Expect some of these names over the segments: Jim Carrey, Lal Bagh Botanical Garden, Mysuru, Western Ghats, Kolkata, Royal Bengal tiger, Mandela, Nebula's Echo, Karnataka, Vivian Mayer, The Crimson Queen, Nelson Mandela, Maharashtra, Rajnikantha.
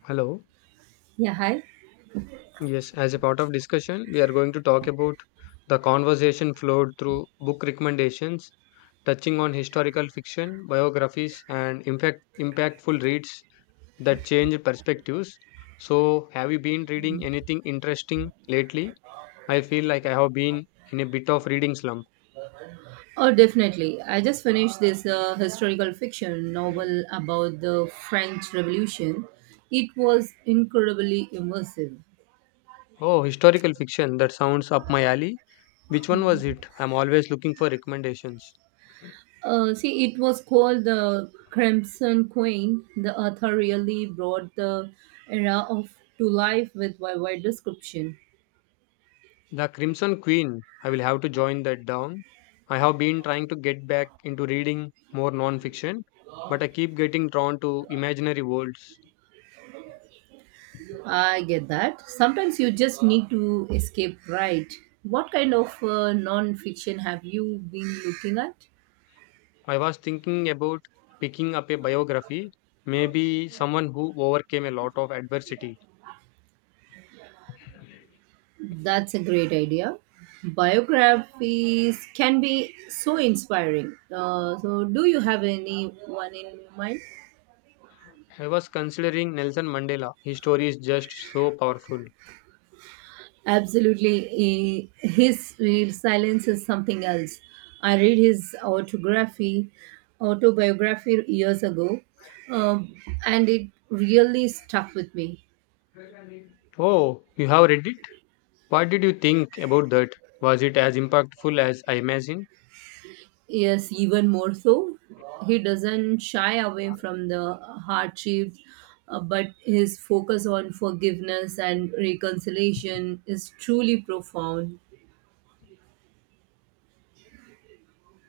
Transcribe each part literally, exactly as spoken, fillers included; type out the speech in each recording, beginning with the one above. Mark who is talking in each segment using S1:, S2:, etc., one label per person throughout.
S1: Hello.
S2: Yeah, hi.
S1: Yes, as a part of discussion, we are going to talk about the conversation flowed through book recommendations, touching on historical fiction, biographies, and impact impactful reads that change perspectives. So, have you been reading anything interesting lately? I feel like I have been in a bit of reading slump.
S2: Oh, definitely. I just finished this uh, historical fiction novel about the French Revolution. It was incredibly immersive.
S1: Oh, historical fiction, that sounds up my alley. Which one was it? I'm always looking for recommendations.
S2: Uh, see, it was called The Crimson Queen. The author really brought the era of to life with a wide description.
S1: The Crimson Queen. I will have to join that down. I have been trying to get back into reading more non-fiction, but I keep getting drawn to imaginary worlds.
S2: I get that. Sometimes you just need to escape, right? What kind of uh, non-fiction have you been looking at?
S1: I was thinking about picking up a biography, maybe someone who overcame a lot of adversity.
S2: That's a great idea. Biographies can be so inspiring. Uh, so, do you have anyone in mind?
S1: I was considering Nelson Mandela. His story is just so powerful.
S2: Absolutely. He- His real silence is something else. I read his autography, autobiography years ago, um, and it really stuck with me.
S1: Oh, you have read it? What did you think about that? Was it as impactful as I imagined?
S2: Yes, even more so. He doesn't shy away from the hardships, uh, but his focus on forgiveness and reconciliation is truly profound.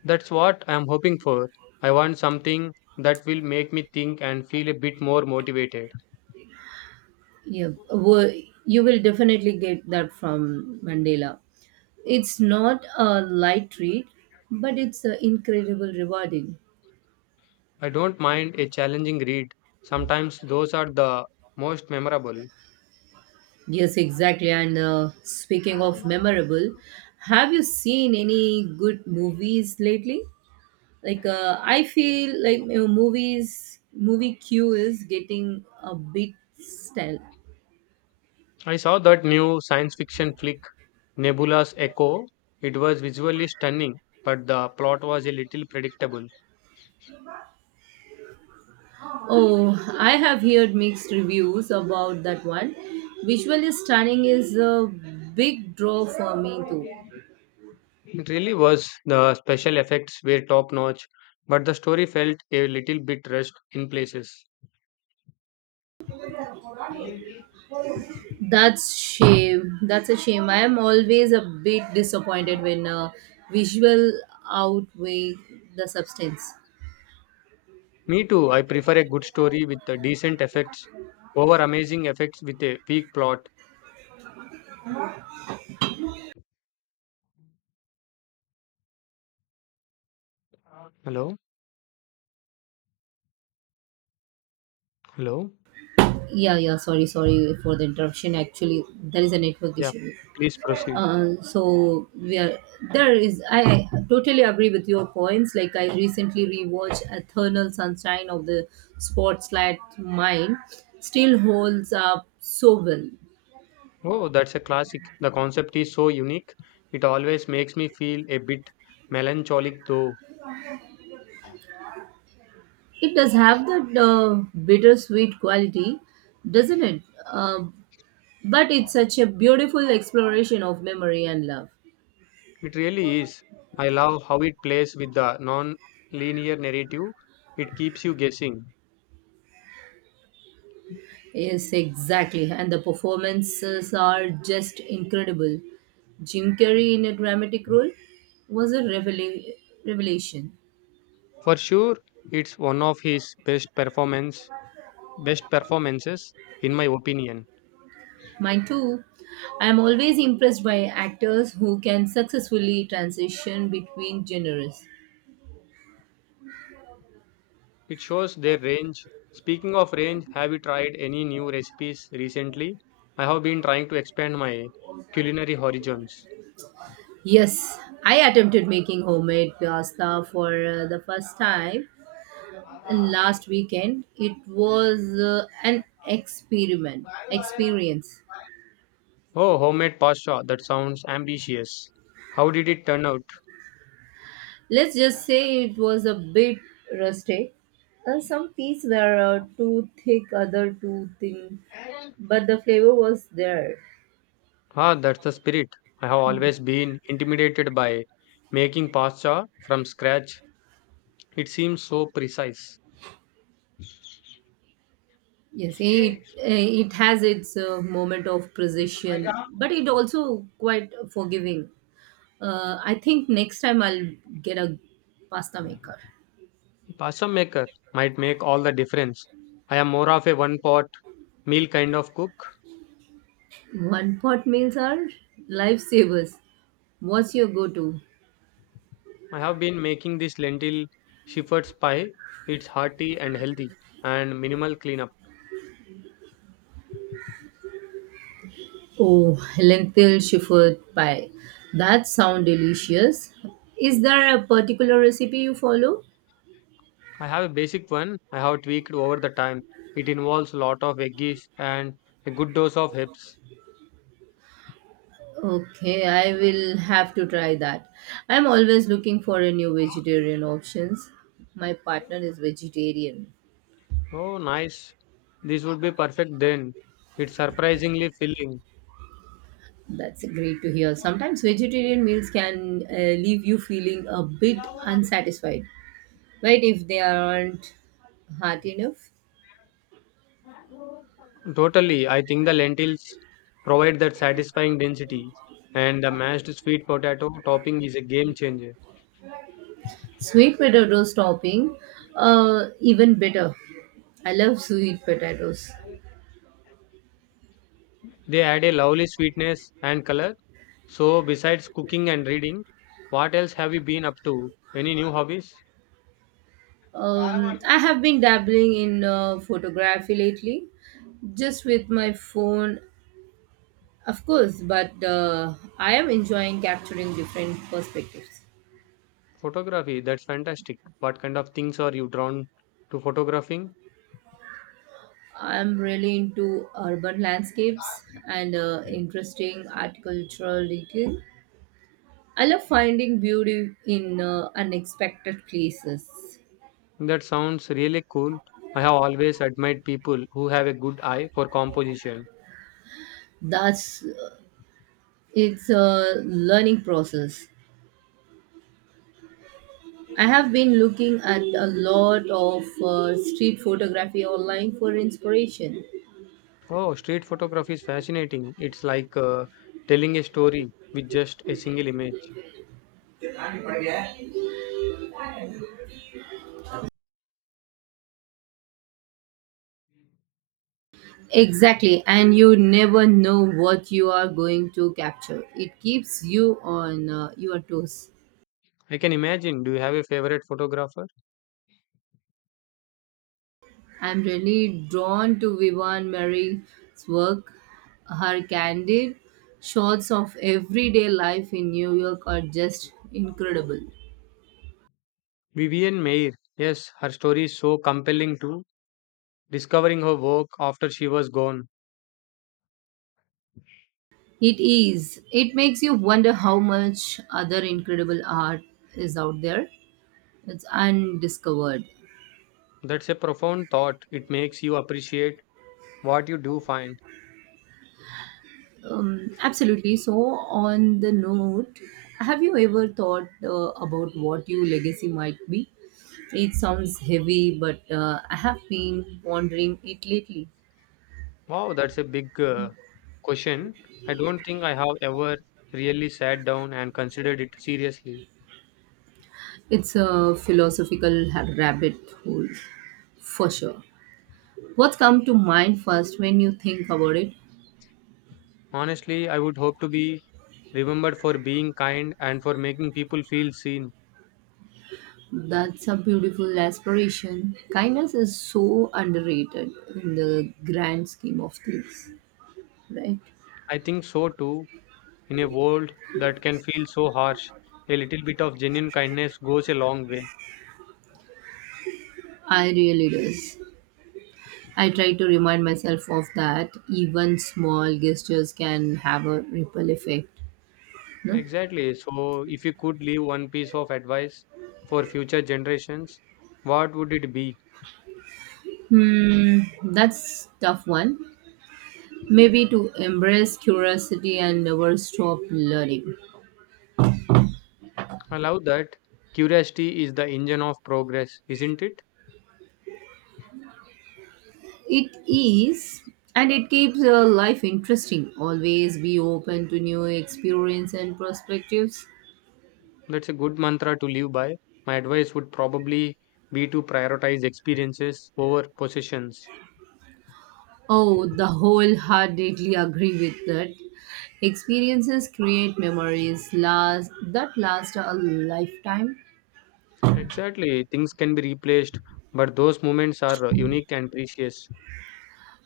S1: That's what I'm hoping for. I want something that will make me think and feel a bit more motivated.
S2: Yeah, wo- you will definitely get that from Mandela. It's not a light read, but it's uh, incredible rewarding.
S1: I don't mind a challenging read. Sometimes those are the most memorable.
S2: Yes, exactly. And uh, speaking of memorable, have you seen any good movies lately? Like uh, i feel like you know, movies movie queue is getting a bit stale.
S1: I saw that new science fiction flick, Nebula's Echo. It was visually stunning, but the plot was a little predictable.
S2: Oh, I have heard mixed reviews about that one. Visually stunning is a big draw for me too.
S1: It really was. The special effects were top notch, but the story felt a little bit rushed in places.
S2: That's shame that's a shame. I am always a bit disappointed when uh, visual outweigh the substance.
S1: Me too. I prefer a good story with the decent effects over amazing effects with a weak plot. Hello? Hello?
S2: Yeah yeah sorry sorry for the interruption. Actually, there is a network
S1: Yeah,
S2: issue.
S1: please proceed.
S2: Uh, so we are there is I, I totally agree with your points. Like I recently rewatched Eternal Sunshine of the Spotlight Mind. Still holds up so well.
S1: Oh, that's a classic. The concept is so unique. It always makes me feel a bit melancholic, though.
S2: It does have that uh, bittersweet quality, doesn't it uh, but it's such a beautiful exploration of memory and love.
S1: It really is. I love how it plays with the non linear narrative, it keeps you guessing.
S2: Yes, exactly. And the performances are just incredible. Jim Carrey in a dramatic role was a revela- revelation.
S1: For sure, it's one of his best performance best performances in my opinion.
S2: Mine too. I am always impressed by actors who can successfully transition between genres.
S1: It shows their range. Speaking of range, have you tried any new recipes recently? I have been trying to expand my culinary horizons.
S2: Yes, I attempted making homemade pasta for uh, the first time last weekend. It was uh, an experiment experience.
S1: Oh, homemade pasta. That sounds ambitious. How did it turn out?
S2: Let's just say it was a bit rusty. Uh, some pieces were uh, too thick, other too thin, but the flavor was there.
S1: Ah, that's the spirit. I have always been intimidated by making pasta from scratch. It seems so precise.
S2: Yes, it it has its uh, moment of precision, but it also quite forgiving. Uh, I think next time I'll get a pasta maker.
S1: A pasta maker might make all the difference. I am more of a one pot meal kind of cook.
S2: One pot meals are lifesavers. What's your go-to?
S1: I have been making this lentil shepherd's pie. It's hearty and healthy and minimal cleanup.
S2: Oh, lentil shepherd pie. That sounds delicious. Is there a particular recipe you follow?
S1: I have a basic one I have tweaked over the time. It involves a lot of veggies and a good dose of herbs.
S2: Okay, I will have to try that. I'm always looking for a new vegetarian options. My partner is vegetarian.
S1: Oh, nice. This would be perfect then. It's surprisingly filling.
S2: That's great to hear. Sometimes vegetarian meals can uh, leave you feeling a bit unsatisfied, right? If they aren't heart enough.
S1: Totally, I think the lentils provide that satisfying density, and the mashed sweet potato topping is a game changer.
S2: Sweet potato topping, uh, even better. I love sweet potatoes.
S1: They add a lovely sweetness and color. So, besides cooking and reading, what else have you been up to? Any new hobbies?
S2: Um, I have been dabbling in uh, photography lately, just with my phone, of course, but uh, I am enjoying capturing different perspectives.
S1: Photography, that's fantastic. What kind of things are you drawn to photographing?
S2: I'm really into urban landscapes and uh, interesting agricultural detail. I love finding beauty in uh, unexpected places.
S1: That sounds really cool. I have always admired people who have a good eye for composition.
S2: That's It's a learning process. I have been looking at a lot of uh, street photography online for inspiration.
S1: Oh, street photography is fascinating. It's like, uh, telling a story with just a single image.
S2: Exactly, and you never know what you are going to capture. It keeps you on uh, your toes.
S1: I can imagine. Do you have a favorite photographer?
S2: I'm really drawn to Vivian Mary's work. Her candid shots of everyday life in New York are just incredible.
S1: Vivian Mayer, yes, her story is so compelling too. Discovering her work after she was gone.
S2: It is. It makes you wonder how much other incredible art is out there. It's undiscovered.
S1: That's a profound thought. It makes you appreciate what you do find.
S2: Um, absolutely. So, on the note, have you ever thought uh, about what your legacy might be? It sounds heavy, but uh, I have been pondering it lately.
S1: Wow, that's a big uh, question. I don't think I have ever really sat down and considered it seriously.
S2: It's a philosophical ha- rabbit hole, for sure. What's come to mind first when you think about it?
S1: Honestly, I would hope to be remembered for being kind and for making people feel seen.
S2: That's a beautiful aspiration. Kindness is so underrated in the grand scheme of things, right?
S1: I think so too. In a world that can feel so harsh, a little bit of genuine kindness goes a long way.
S2: I really does. I try to remind myself of that. Even small gestures can have a ripple effect. No?
S1: Exactly. So, if you could leave one piece of advice for future generations, what would it be?
S2: Hmm, that's tough one. Maybe to embrace curiosity and never stop learning.
S1: I love that. Curiosity is the engine of progress, isn't it?
S2: It is, and it keeps your life interesting. Always be open to new experience and perspectives.
S1: That's a good mantra to live by. My advice would probably be to prioritize experiences over possessions.
S2: Oh, the wholeheartedly agree with that. Experiences create memories last that last a lifetime.
S1: Exactly. Things can be replaced, but those moments are uh, unique and precious.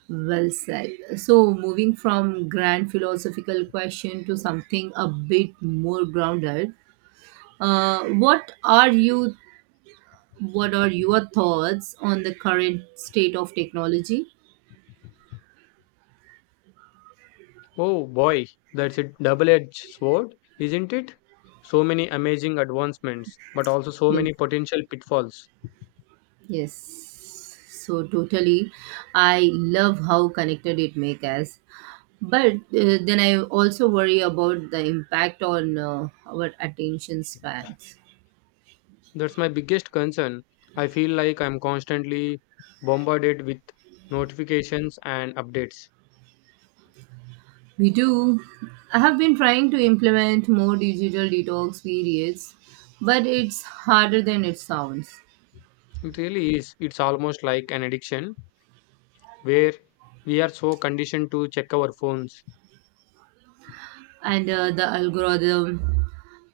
S2: Well said. So, moving from grand philosophical question to something a bit more grounded, uh, what are you? What are your thoughts on the current state of technology?
S1: Oh boy, that's a double-edged sword, isn't it? So many amazing advancements, but also so
S2: Yes.
S1: many potential pitfalls.
S2: Yes. So totally. I love how connected it make us. But uh, then I also worry about the impact on uh, our attention spans.
S1: That's my biggest concern. I feel like I'm constantly bombarded with notifications and updates.
S2: We do. I have been trying to implement more digital detox periods, but it's harder than it sounds.
S1: It really is. It's almost like an addiction where we are so conditioned to check our phones.
S2: And uh, the algorithm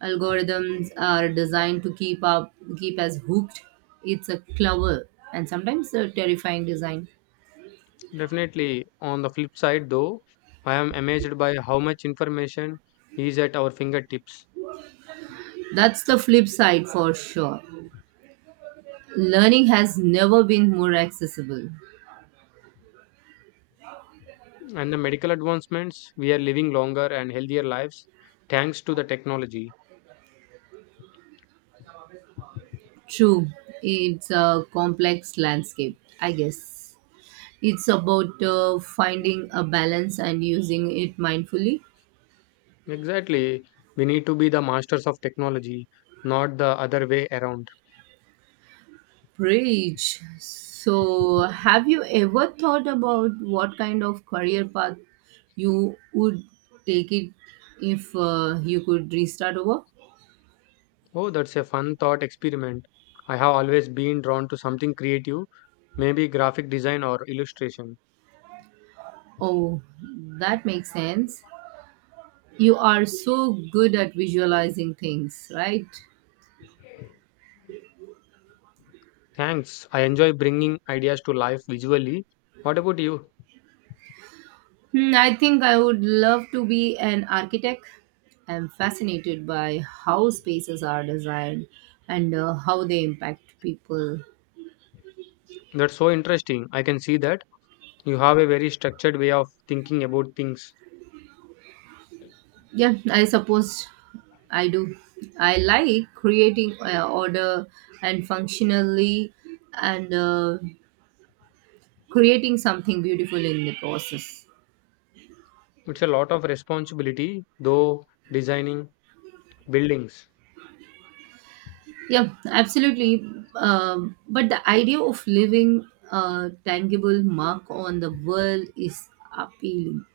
S2: algorithms are designed to keep up, keep us hooked. It's a clever and sometimes a terrifying design.
S1: Definitely. On the flip side, though, I am amazed by how much information is at our fingertips,
S2: That's the flip side for sure. Learning has never been more accessible.
S1: and the medical advancements. We are living longer and healthier lives thanks to the technology.
S2: True, it's a complex landscape, I guess. It's about uh, finding a balance and using it mindfully.
S1: Exactly. We need to be the masters of technology, not the other way around.
S2: Preach. So, have you ever thought about what kind of career path you would take it if uh, you could restart over?
S1: Oh, that's a fun thought experiment. I have always been drawn to something creative, maybe graphic design or illustration.
S2: Oh, that makes sense. You are so good at visualizing things, right?
S1: Thanks. I enjoy bringing ideas to life visually. What about you?
S2: Hmm, I think I would love to be an architect. I'm fascinated by how spaces are designed and uh, how they impact people.
S1: That's so interesting. I can see that you have a very structured way of thinking about things.
S2: Yeah, I suppose I do. I like creating uh, order and functionally and uh, creating something beautiful in the process.
S1: It's a lot of responsibility, though, designing buildings.
S2: Yeah, absolutely. Um, but the idea of leaving a tangible mark on the world is appealing.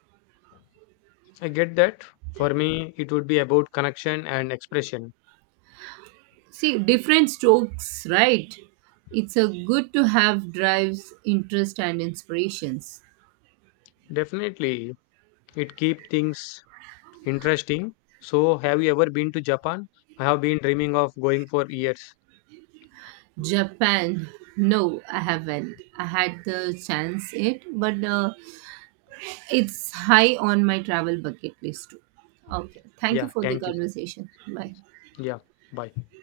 S1: I get that. For me, it would be about connection and expression.
S2: See different strokes, right? It's a good to have drives interest and inspirations.
S1: Definitely, it keeps things interesting. So, have you ever been to Japan? I have been dreaming of going for years.
S2: Japan? No, I haven't. I had the chance it, but uh, it's high on my travel bucket list too. Okay, thank
S1: Yeah,
S2: you for the
S1: thank you.
S2: conversation. Bye.
S1: Yeah, bye.